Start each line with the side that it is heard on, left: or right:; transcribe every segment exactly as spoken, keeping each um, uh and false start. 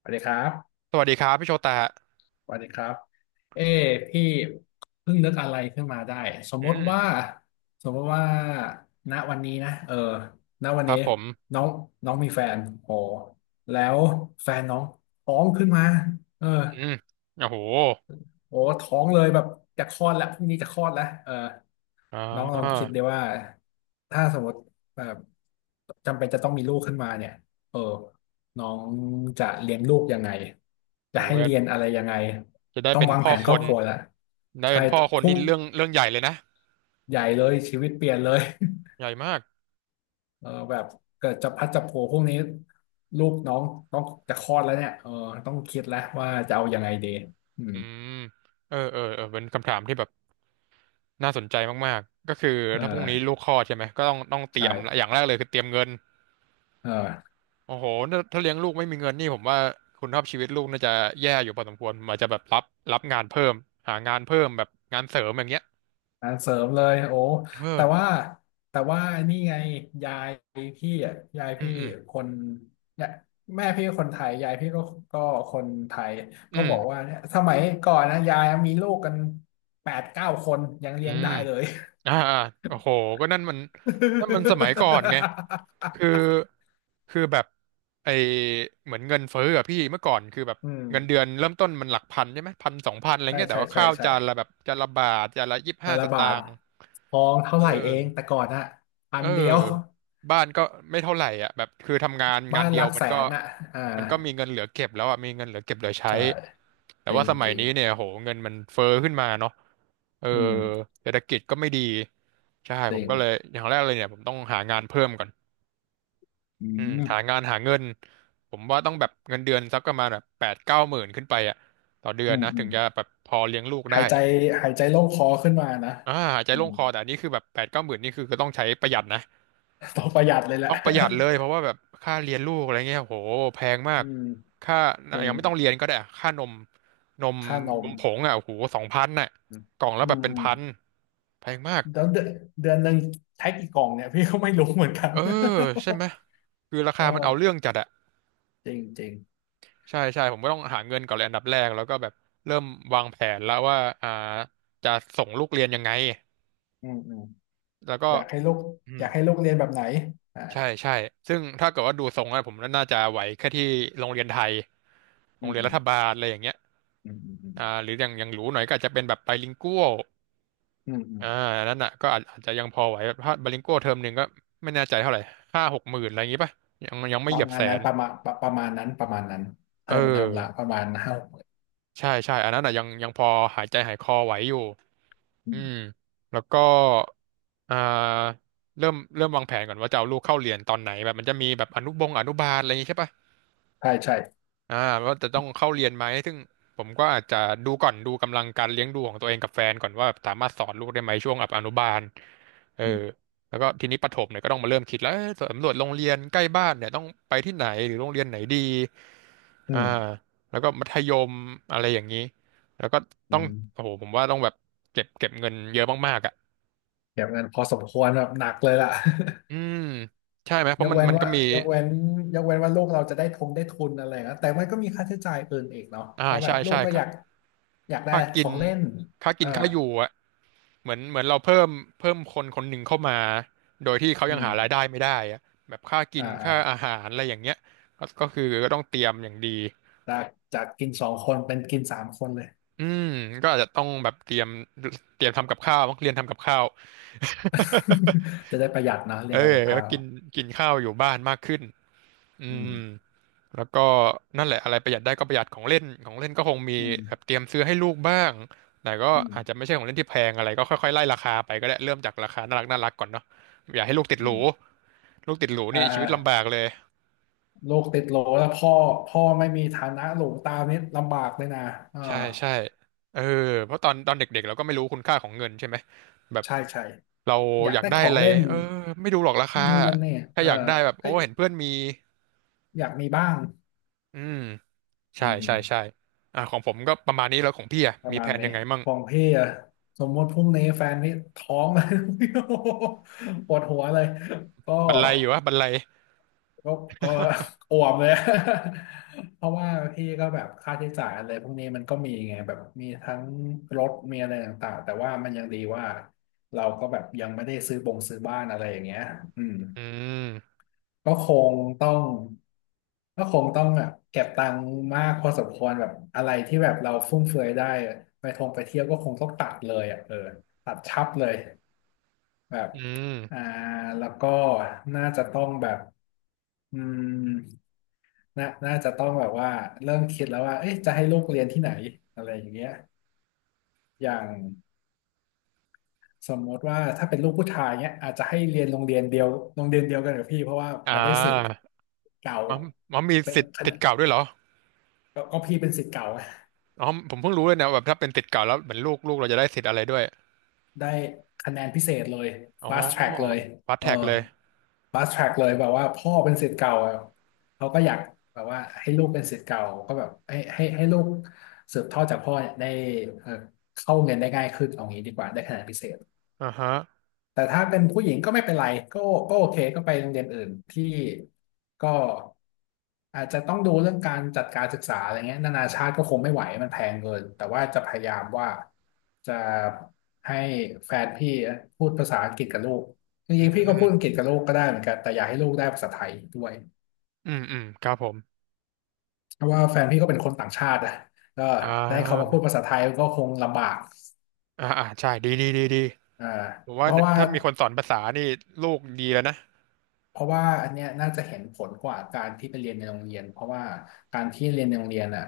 left: สวัสดีครับ
right: สวัสดีครับพี่โชตะ
left: สวัสดีครับ เอ้พี่เพิ่งนึกอะไรขึ้นมาได้ สม
right: อื
left: มติ
right: ม
left: ว่า สมมติว่าณวันนี้นะเออณวั
right: ค
left: น
right: รั
left: นี้
right: บผม
left: น้องน้องมีแฟนโอ้แล้วแฟนน้องท้องขึ้นมาเออ
right: อืมโอ้โห
left: โอ้ท้องเลยแบบจะคลอดแล้วพรุ่งนี้จะคลอดแล้วเออ
right: อ่
left: น้องลองคิ
right: า
left: ดดีว่าถ้าสมมติแบบจำเป็นจะต้องมีลูกขึ้นมาเนี่ยเออน้องจะเลี้ยงลูกยังไงจะ
right: โอ้
left: ให้
right: โห
left: เรียนอะไรยังไง
right: จะได้
left: ต้อง
right: เป็น
left: วาง
right: พ่
left: แผ
right: อ
left: น
right: ค
left: ครอบ
right: น
left: ครัวละ
right: ได้
left: ใช่
right: เป็นพ่อคน
left: พุ่
right: นี่
left: ง
right: เรื่องเรื่องใหญ่เลยนะ
left: ใหญ่เลยชีวิตเปลี่ยนเลย
right: ใหญ่มาก
left: เออแบบเกิดจะพัดจะโผพรกนี้ลูกน้องต้องจะคลอดแล้วเนี่ยเออต้องคิดแล้วว่าจะเอายังไงดีอืม
right: อืมเออเออเออเป็นคำถามที่แบบน่าสนใจมากๆก็คือ
left: เออ
right: ถ้าพรุ่งนี้ลูกคลอดใช่ไหมก็ต้องต้องเตรียม
left: ใช่
right: อย่างแรกเลยคือเตรียมเงิน
left: เออ
right: โอ้โหถ้าถ้าเลี้ยงลูกไม่มีเงินนี่ผมว่าคุณภาพชีวิตลูกน่าจะแย่อยู่พอสมควรผมอาจจะแบบรับรับงานเพิ่มหางานเพิ่มแบบงานเสริมอย่างเงี้ย
left: งาเสริมเลยโอ้
right: เออ
left: แต่ว่าแต่ว่านี่ไงยายพี่อ่ะยาย
right: อื
left: พี่
right: มอืม
left: คนเนี่ยแม่พี่คนไทยยายพี่ก็ก็คนไทยก็
right: อืม
left: บอกว่าเนี่ยสมัยก่อนนะยายมีลูกกันแปดเก้าคนยัง
right: อื
left: เลี้ยง
right: ม
left: ได้เลย
right: อ่าอ่าโอ้โหก็นั่นมันนั่นมันสมัยก่อนไงคือ คือแบบไอเหมือนเงินเฟ้ออะพี่เมื่อก่อนคือแบบ
left: อืม
right: เงินเดือนเริ่มต้นมันหลักพันใช่ไหมพันสองพันอะไร
left: ใช่
right: เงี้ยแต่
left: ใช่
right: ว่า
left: ใช่
right: ข้าว
left: ใช่
right: จานละแบบจานละบาทจานละยี่สิบ
left: แต่
right: ห้าส
left: ละบา
right: ตา
left: ท
right: งค์
left: ทองเท่า
right: เออ
left: ไหร่เองแต่ก่อนอะพั
right: เออ
left: นเดียว
right: บ้านก็ไม่เท่าไหร่อ่ะแบบคือทำงาน
left: บ้า
right: งาน
left: น
right: เดี
left: ห
right: ย
left: ลั
right: ว
left: ก
right: มั
left: แส
right: นก็
left: นอะอ่า
right: มันก็มีเงินเหลือเก็บแล้วอ่ะมีเงินเหลือเก็บเหลือใช้
left: ใช่
right: แต่
left: จริ
right: ว่า
left: ง
right: ส
left: จ
right: มัย
left: ริง
right: นี้เนี่ยโหเงินมันเฟ้อขึ้นมาเนาะ เออ
left: อืม
right: เศรษฐกิจก็ไม่ดีใช่
left: จ
right: ผ
left: ริ
right: ม
left: ง
right: ก็เลยอย่างแรกเลยเนี่ยผมต้องหางานเพิ่มก่อน
left: อื
right: อืมหา
left: ม
right: งานหาเงินผมว่าต้องแบบเงินเดือนสักประมาณแบบแปดเก้าหมื่นขึ้นไปอ่ะต่อเดือ
left: อื
right: น
left: ม
right: นะ
left: อื
right: ถึ
left: ม
right: งจะแบบพอเลี้ยงลูกได้
left: หายใจหายใจโล่งคอขึ้นมานะ
right: อ่าหายใจ
left: อื
right: โล่ง
left: ม
right: คอแต่อันนี้คือแบบแปดเก้าหมื่นนี่คือก็ต้องใช้ประหยัดนะ
left: ต้องประหยัดเลยแห
right: ต้
left: ละ
right: องประหยัดเลยเพราะ ว่าแบบค่าเรียนลูกอะไรเงี้ยโหแพงมา
left: อื
right: ก
left: ม
right: ค่า
left: จริ
right: ยั
left: ง
right: งไม่ต้องเรียนก็ได้อะค่านมนม
left: ค่าน
right: น
left: ม
right: มผงอ่ะโหสองพันน่ะ
left: อืม
right: กล่องละ
left: อื
right: แบบ
left: ม
right: เป็น
left: อืม
right: พันแพงมาก
left: แล้วเดือนเดือนหนึ่งใช้กี่กล่องเนี่ยพี่ก็ไม่รู้เหมือนกัน
right: เออใช่ไหมคือรา คา
left: เอ
right: มัน
left: อ
right: เอาเรื่องจัดอะ
left: จริงจริง
right: ใช่ใช่ผมก็ต้องหาเงินก่อนเลยอันดับแรกแล้วก็แบบเริ่มวางแผนแล้วว่าอ่าจะส่งลูกเรียนยังไง
left: อืมอืม
right: แล้วก็
left: อยากให้ลูก
right: อื
left: อ
right: ม
left: ยากให้ลูกเรียนแบบไหนอ่า
right: ใช่ใช่ซึ่งถ้าเกิดว่าดูทรงแล้วผมน่าจะไหวแค่ที่โรงเรียนไทยโร
left: อื
right: ง
left: ม
right: เรียน
left: อื
right: รั
left: ม
right: ฐบาลอะไรอย่างเงี้ย
left: อืมอืมอืม
right: อ่าหรืออย่างอย่างหรูหน่อยก็อาจจะเป็นแบบไบลิงกัวล
left: อืมอืม
right: อ่าอันนั้นอ่ะก็อาจอาจจะยังพอไหวแบบถ้าไบลิงกัวลเทอมหนึ่งก็ไม่แน่ใจเท่าไหร่ห้าหกหมื่นอะไรอย่างงี้ป่ะยังยังไม่
left: ป
right: เหยี
left: ระ
right: ยบ
left: มา
right: แส
left: ณนั้น
right: น
left: ประมาณประประมาณนั้นประมาณนั้นเท
right: เออ
left: อมเทอมละประมาณห้าหก
right: ใช่ใช่อันนั้นอ่ะยังยังพอหายใจหายคอไหวอยู่
left: อื
right: อืม
left: ม
right: แล้วก็อ่าเริ่มเริ่มวางแผนก่อนว่าจะเอาลูกเข้าเรียนตอนไหนแบบมันจะมีแบบอนุบงอนุบาลอะไรอย่างงี้ใช่ปะ
left: ใช่ใช่
right: อ่าว่าจะต้องเข้าเรียนไหมซึ่งผมก็อาจจะดูก่อนดูกำลังการเลี้ยงดูของตัวเองกับแฟนก่อนว่าสามารถสอนลูกได้ไหมช่วงแบบอนุบาลเออ
left: อืม
right: แล้วก็ทีนี้ประถมเนี่ยก็ต้องมาเริ่มคิดแล้วเอ้ยสำรวจโรงเรียนใกล้บ้านเนี่ยต้องไปที่ไหนหรือโรงเรียนไหนดี
left: อื
right: อ่า
left: ม
right: แล้วก็มัธยมอะไรอย่างนี้แล้วก็
left: อื
right: ต้องโอ้
left: ม
right: โหผมว่าต้องแบบเก็บเก็บเงินเยอะมากๆอ่ะ
left: เก็บเงินพอสมควรแบบหนักเลยล่ะ
right: อืมใช่ไหมเพ
left: ย
right: ราะ
left: ก
right: มัน
left: เว้น
right: มันก็
left: ว่า
right: มี
left: ยกเว้นยกเว้นว่าลูกเราจะได้ทงได้ทุนอะไรนะแต่มันก็มีค่าใช้จ่ายอื่นอีกเนาะเพ
right: อ่า
left: ราะแบ
right: ใช่
left: บลู
right: ใช่
left: กก็อ
right: ค่า
left: ยากอยากได้
right: ค่า
left: ข
right: กิ
left: อ
right: น
left: งเล่น
right: ค่า
left: เอ
right: กิ
left: อ
right: นค่าอยู่อ่ะ เหมือนเหมือนเราเพิ่มเพิ่มคนคนหนึ่งเข้ามาโดยที่เขา
left: อื
right: ยัง
left: ม
right: หารายได้ไม่ได้อะแบบค่ากิ
left: อ่า
right: น
left: อ่า
right: ค่าอาหารอะไรอย่างเงี้ยก็ก็คือก็ต้องเตรียมอย่างดี
left: จากจากกินสองคนเป็นกินสามคนเลย
right: อืมก็อาจจะต้องแบบเตรียมเตรียมทำกับข้าวต้องเรียนทำกับข้าว
left: จะได้ประหยัดนะเรี
right: เอ
left: ย
right: อ
left: นทำกับ
right: ก็
left: ข้าว
right: กินกินข้าวอยู่บ้านมากขึ้นอื
left: อื
right: ม
left: ม
right: แล้วก็นั่นแหละอะไรประหยัดได้ก็ประหยัดของเล่นของเล่นก็คงมี
left: อื
right: แบบ
left: ม
right: เตรียมซื้อให้ลูกบ้างแต่ก็
left: อื
right: อาจจะ
left: ม
right: ไม่ใช่ของเล่นที่แพงอะไรก็ค่อยๆไล่ราคาไปก็ได้เริ่มจากราคาน่ารักน่ารักก่อนเนาะอย่าให้ลูกติดห
left: อื
right: รู
left: ม
right: ลูกติดหรู
left: อ่า
right: นี่ชี
left: อ่า
right: วิตลำบากเลย
left: ลูกติดโหลแล้วพ่อพ่อไม่มีฐานะหลวงตามนี่ลำบากเลยนะอ่า
right: ใช่ใช่เออเพราะตอนตอนเด็กๆเราก็ไม่รู้คุณค่าของเงินใช่ไหมแบบ
left: ใช่ใช่
right: เรา
left: อยา
right: อ
left: ก
right: ยาก
left: ได้
right: ได้
left: ขอ
right: อะ
left: ง
right: ไร
left: เล่น
right: เออไม่ดูหรอกราคา
left: นู่นนั่นเนี่ย
right: ถ้า
left: เออ
right: อยากได้แบบโอ้
left: ก็
right: เห็นเพื่อนมี
left: อยากมีบ้าง
right: อืม
left: อื
right: ใช่
left: ม
right: ใช่ใช่อ่าของผมก็ประมาณนี้แล้วของพี่อ่ะ
left: ประ
right: มี
left: มา
right: แผ
left: ณ
right: น
left: นี้
right: ยังไงมั่ง
left: ของพี่อะสมมติพรุ่งนี้แฟนนี่ท้อง เลย โอ้โหปวดหัวเลยก็
right: บันไลอยู่วะบันไล
left: ก็ก็อ่วมเลย เพราะว่าพี่ก็แบบค่าใช้จ่ายอะไรพวกนี้มันก็มีไงแบบมีทั้งรถมีอะไรต่างๆแต่ว่ามันยังดีว่าเราก็แบบยังไม่ได้ซื้อบงซื้อบ้านอะไรอย่างเงี้ยอืม
right: อืม
left: ก็คงต้องก็คงต้องแบบเก็บตังค์มากพอสมควรแบบอะไรที่แบบเราฟุ่มเฟือยได้อะไปท่องไปเที่ยวก็คงต้องตัดเลยอ่ะเออตัดชับเลยแบบ
right: อืม
left: อ่าแล้วก็น่าจะต้องแบบอืมน่าน่าจะต้องแบบว่าเริ่มคิดแล้วว่าเอ๊ะจะให้ลูกเรียนที่ไหนอะไรอย่างเงี้ยอย่างสมมติว่าถ้าเป็นลูกผู้ชายเนี้ยอาจจะให้เรียนโรงเรียนเดียวโรงเรียนเดียวกันกับพี่เพราะว่า
right: อ่
left: มันได้สิทธิ์
right: า
left: เก่า
right: มันมันมี
left: เป
right: สิทธิ์
left: ็น
right: ติดเก่าด้วยเหรอ
left: ก็ก็พี่เป็นศิษย์เก่าไง
right: อ๋อผมเพิ่งรู้เลยนะแบบถ้าเป็นติดเก่าแล้วเหมือนลูกลูกเราจะได้สิทธิ์อะไรด้วย
left: ได้คะแนนพิเศษเลย
right: อ๋อ
left: fast track เลย
right: ฟาส
left: เออ
right: แท็กเลย
left: fast track เลยแบบว่าพ่อเป็นศิษย์เก่าอะเขาก็อยากแบบว่าให้ลูกเป็นศิษย์เก่าก็แบบให้ให้ให้ลูกสืบทอดจากพ่อเนี่ยได้เออเข้าเรียนได้ง่ายขึ้นเอางี้ดีกว่าได้คะแนนพิเศษ
right: อ่าฮะ
left: แต่ถ้าเป็นผู้หญิงก็ไม่เป็นไรก็ก็โอเคก็ไปโรงเรียนอื่นที่ก็อาจจะต้องดูเรื่องการจัดการศึกษาอะไรเงี้ยนานาชาติก็คงไม่ไหวมันแพงเกินแต่ว่าจะพยายามว่าจะให้แฟนพี่พูดภาษาอังกฤษกับลูกจ
right: อื
left: ริงๆพี่ก็
right: ม
left: พูดอังกฤษกับลูกก็ได้เหมือนกันแต่อยากให้ลูกได้ภาษาไทยด้วย
right: อืมอืมครับผม
left: เพราะว่าแฟนพี่ก็เป็นคนต่างชาติอะก็
right: อ่
left: ได้เขามาพู
right: า
left: ดภาษาไทยก็คงลำบาก
right: อ่าอ่าใช่ดีดีดีดี
left: อ่า
right: ผม
left: เพ
right: ว่า
left: ราะว่า
right: ถ้ามีคนสอนภาษานี่ลูกดีแล้วนะ
left: เพราะว่าอันเนี้ยน่าจะเห็นผลกว่าการที่ไปเรียนในโรงเรียนเพราะว่าการที่เรียนในโรงเรียนอ่ะ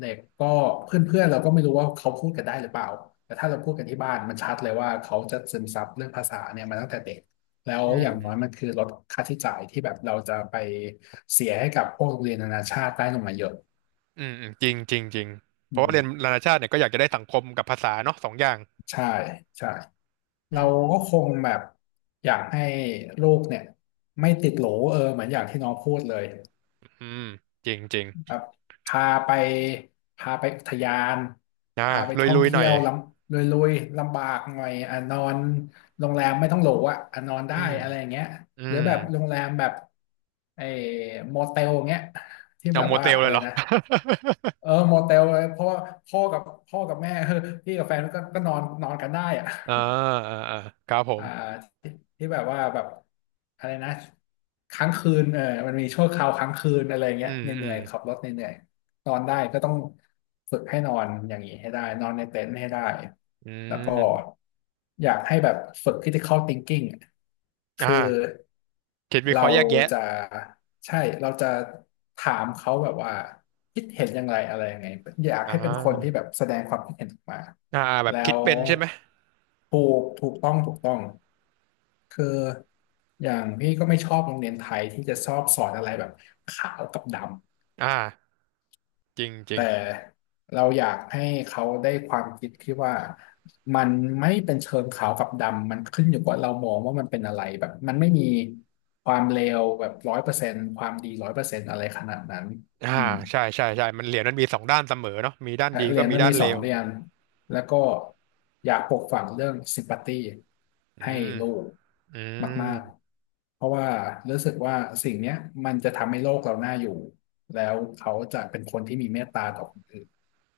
left: เด็กก็เพื่อนๆเราก็ไม่รู้ว่าเขาพูดกันได้หรือเปล่าแต่ถ้าเราพูดกันที่บ้านมันชัดเลยว่าเขาจะซึมซับเรื่องภาษาเนี่ยมาตั้งแต่เด็กแล้ว
right: อื
left: อย่า
right: ม
left: งน้อยมันคือลดค่าใช้จ่ายที่แบบเราจะไปเสียให้กับพวกโรงเรียนนานาชาติได้ลงมาเยอะ
right: อืมอืมจริงจริงจริงเพ
left: อื
right: ราะว่าเรียน
left: ม
right: นานาชาติเนี่ยก็อยากจะได้สังคมกับภาษาเนาะสองอย่าง
left: ใช่ใช่
right: อื
left: เราก็ค
right: ม
left: งแบบอยากให้ลูกเนี่ยไม่ติดโหลเออเหมือนอย่างที่น้องพูดเลย
right: อืมจริงจริง
left: แบบพาไปพาไปอุทยาน
right: อ่า
left: พาไป
right: ลุย
left: ท่อ
right: ลุ
left: ง
right: ยหน่
left: เที่
right: อย
left: ยวลำลุยๆลำบากหน่อยอ่ะนอนโรงแรมไม่ต้องหรูอ่ะอ่ะนอน
right: อื
left: ได้
right: ม
left: อะไรอย่างเงี้ย
right: อื
left: หรือ
right: ม
left: แบบโรงแรมแบบไอ้โมเตลเงี้ยที่
right: เอา
left: แบบ
right: โม
left: ว่า
right: เตลเล
left: อะ
right: ย
left: ไร
right: เหรอ
left: นะ เออโมเตลเลยเพราะว่าพ่อกับพ่อกับแม่ เออพี่กับแฟนก็ก็นอนนอนกันได้อ่ะ
right: อ่าอ่าอ่าครับผม
left: อ่าที่ที่แบบว่าแบบอะไรนะค้างคืนเออมันมีชั่วคราวค้างคืนอะไร
right: อื
left: เงี้ย
right: ม
left: เห
right: อื
left: นื่
right: ม
left: อยๆขับรถเหนื่อยๆ นอนได้ก็ต้องฝึกให้นอนอย่างนี้ให้ได้นอนในเต็นท์ให้ได้
right: อื
left: แล้วก็
right: ม
left: อยากให้แบบฝึก critical thinking อะคือ
right: อ่าคิดวิเค
left: เรา
right: ราะห์แยกแยะ
left: จะใช่เราจะถามเขาแบบว่าคิดเห็นยังไงอะไรยังไงอยาก
right: อ่
left: ให้เป็นคนที่
right: า
left: แบบแสดงความคิดเห็นออกมา
right: อ่าแบบ
left: แล้
right: คิด
left: ว
right: เป็นใช่ไหม
left: ถูกถูกต้องถูกต้องคืออย่างพี่ก็ไม่ชอบโรงเรียนไทยที่จะชอบสอนอะไรแบบขาวกับดำ
right: อ่าจริงจริง
left: แต่เราอยากให้เขาได้ความคิดที่ว่ามันไม่เป็นเชิงขาวกับดำมันขึ้นอยู่กับเรามองว่ามันเป็นอะไรแบบมันไม่มีความเลวแบบร้อยเปอร์เซนต์ความดีร้อยเปอร์เซนต์อะไรขนาดนั้น
right: อ่า
left: อืม
right: ใช่ใช่ใช่มันเหรียญมันมีสองด้านเสมอเนาะมีด้านดี
left: เห
right: ก็
left: รียญ
right: มี
left: มัน
right: ด้าน
left: มี
right: เล
left: สอง
right: ว
left: เหรียญแล้วก็อยากปลูกฝังเรื่องซิมพัตตี
right: อื
left: ให้
right: ม
left: ลูก
right: อืม
left: มากๆเพราะว่ารู้สึกว่าสิ่งเนี้ยมันจะทำให้โลกเราน่าอยู่แล้วเขาจะเป็นคนที่มีเมตตาต่อคนอื่น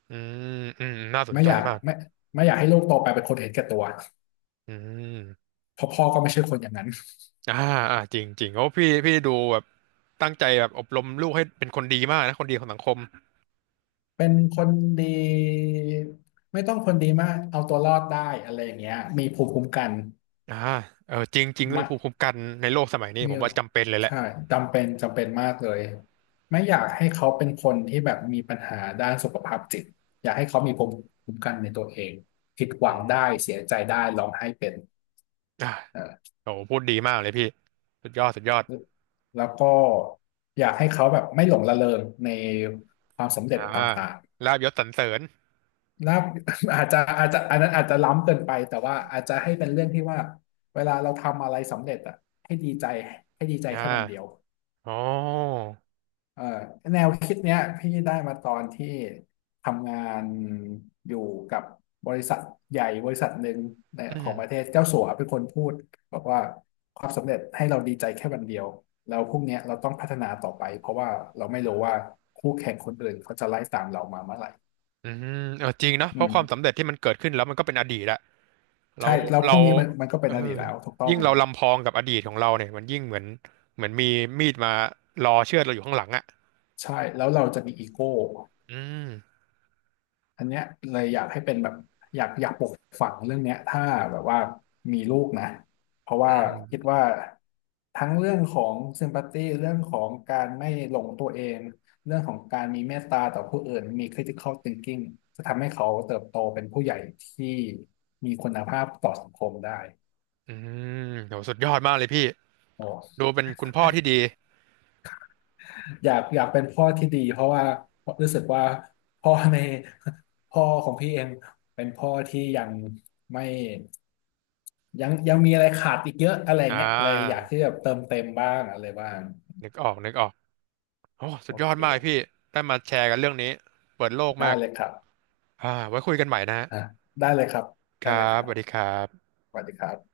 right: อืมอืมน่าสน
left: ไม่
right: ใจ
left: อยาก
right: มาก
left: ไม่ไม่อยากให้ลูกโตไปเป็นคนเห็นแก่ตัว
right: อืม
left: เพราะพ่อก็ไม่ใช่คนอย่างนั้น
right: อ่าอ่าจริงจริงโอ้พี่พี่ดูแบบตั้งใจแบบอบรมลูกให้เป็นคนดีมากนะคนดีของสังคม
left: เป็นคนดีไม่ต้องคนดีมากเอาตัวรอดได้อะไรอย่างเงี้ยมีภูมิคุ้มกัน
right: อ่าเออจริงจริงเรื่อ
left: มะ
right: งภูมิคุ้มกันในโลกสมัยนี้
left: มี
right: ผมว่าจำเป็นเลยแหละ
left: ใช่จำเป็นจำเป็นมากเลยไม่อยากให้เขาเป็นคนที่แบบมีปัญหาด้านสุขภาพจิตอยากให้เขามีภูมิคุ้มกันในตัวเองผิดห
right: อื
left: วังได้เสียใจ
right: ม
left: ได้ร้องไห้เป็น
right: อ่า
left: เออ
right: โอ้พูดดีมากเลยพี่สุดยอดสุดยอด
left: แล้วก็อยากให้เขาแบบไม่หลงระเริงในความสำเร็
right: อ่า
left: จต่าง
right: ลาบยศสรรเสริญ
left: ลา อาจจะอาจจะอันนั้นอาจจะล้ำเกินไปแต่ว่าอาจจะให้เป็นเรื่องที่ว่าเวลาเราทำอะไรสำเร็จอ่ะให้ดีใจให้ดีใจ
right: อ่
left: แค่วันเดียว
right: าอ๋อ
left: เออแนวคิดเนี้ยพี่ได้มาตอนที่ทำงานอยู่กับบริษัทใหญ่บริษัทหนึ่งใน
right: อื
left: ของประเท
right: ม
left: ศเจ้าสัวเป็นคนพูดบอกว่าความสำเร็จให้เราดีใจแค่วันเดียวแล้วพรุ่งเนี้ยเราต้องพัฒนาต่อไปเพราะว่าเราไม่รู้ว่าคู่แข่งคนอื่นเขาจะไล่ตามเรามาเมื่อไหร่
right: อืมเออจริงนะเพราะความสำเร็จที่มันเกิดขึ้นแล้วมันก็เป็นอดีตละเรา
left: ใช่แล้วพ
right: เรา
left: วกนี้มันมันก็เป็
right: เอ
left: น
right: อ
left: อดีตแล้วถูกต้อ
right: ยิ่
left: ง
right: งเราลำพองกับอดีตของเราเนี่ยมันยิ่งเหมือนเหมือนมีมีดมารอเชือดเราอยู่ข้างหลังอ่ะ
left: ใช่แล้วเราจะมีอีโก้
right: อืม
left: อันเนี้ยเลยอยากให้เป็นแบบอยากอยากปลูกฝังเรื่องเนี้ยถ้าแบบว่ามีลูกนะเพราะ
right: อื
left: ว่าคิด
right: ม
left: ว่าทั้งเรื่องของซิมพัตตีเรื่องของการไม่หลงตัวเองเรื่องของการมีเมตตาต่อผู้อื่นมี critical thinking จะทำให้เขาเติบโตเป็นผู้ใหญ่ที่มีคุณภาพต่อสังคมได้
right: อืมโหสุดยอดมากเลยพี่
left: โอ
right: ดู
left: ้
right: เป็นคุณพ่อที่ดี
left: อยากอยากเป็นพ่อที่ดีเพราะว่ารู้สึกว่าพ่อในพ่อของพี่เองเป็นพ่อที่ยังไม่ยังยังมีอะไรขาดอีกเยอะอะไร
right: อ่
left: เงี้ยเลยอ
right: า
left: ยากที่จะเติมเต็มบ้างอะไรบ้าง
right: นึกออกนึกออกโอ้สุ
left: โอ
right: ดยอดมากเลยพี่
left: เค
right: ได้มาแชร์กันเรื่องนี้เปิดโลกมา
left: ได้
right: ก
left: เลยครับ
right: อ่าไว้คุยกันใหม่นะฮะ
left: อ่ะได้เลยครับ
right: ค
left: ได้
right: รั
left: เลยค
right: บ
left: รั
right: ส
left: บ
right: วัสดีครับ
left: สวัสดีครับ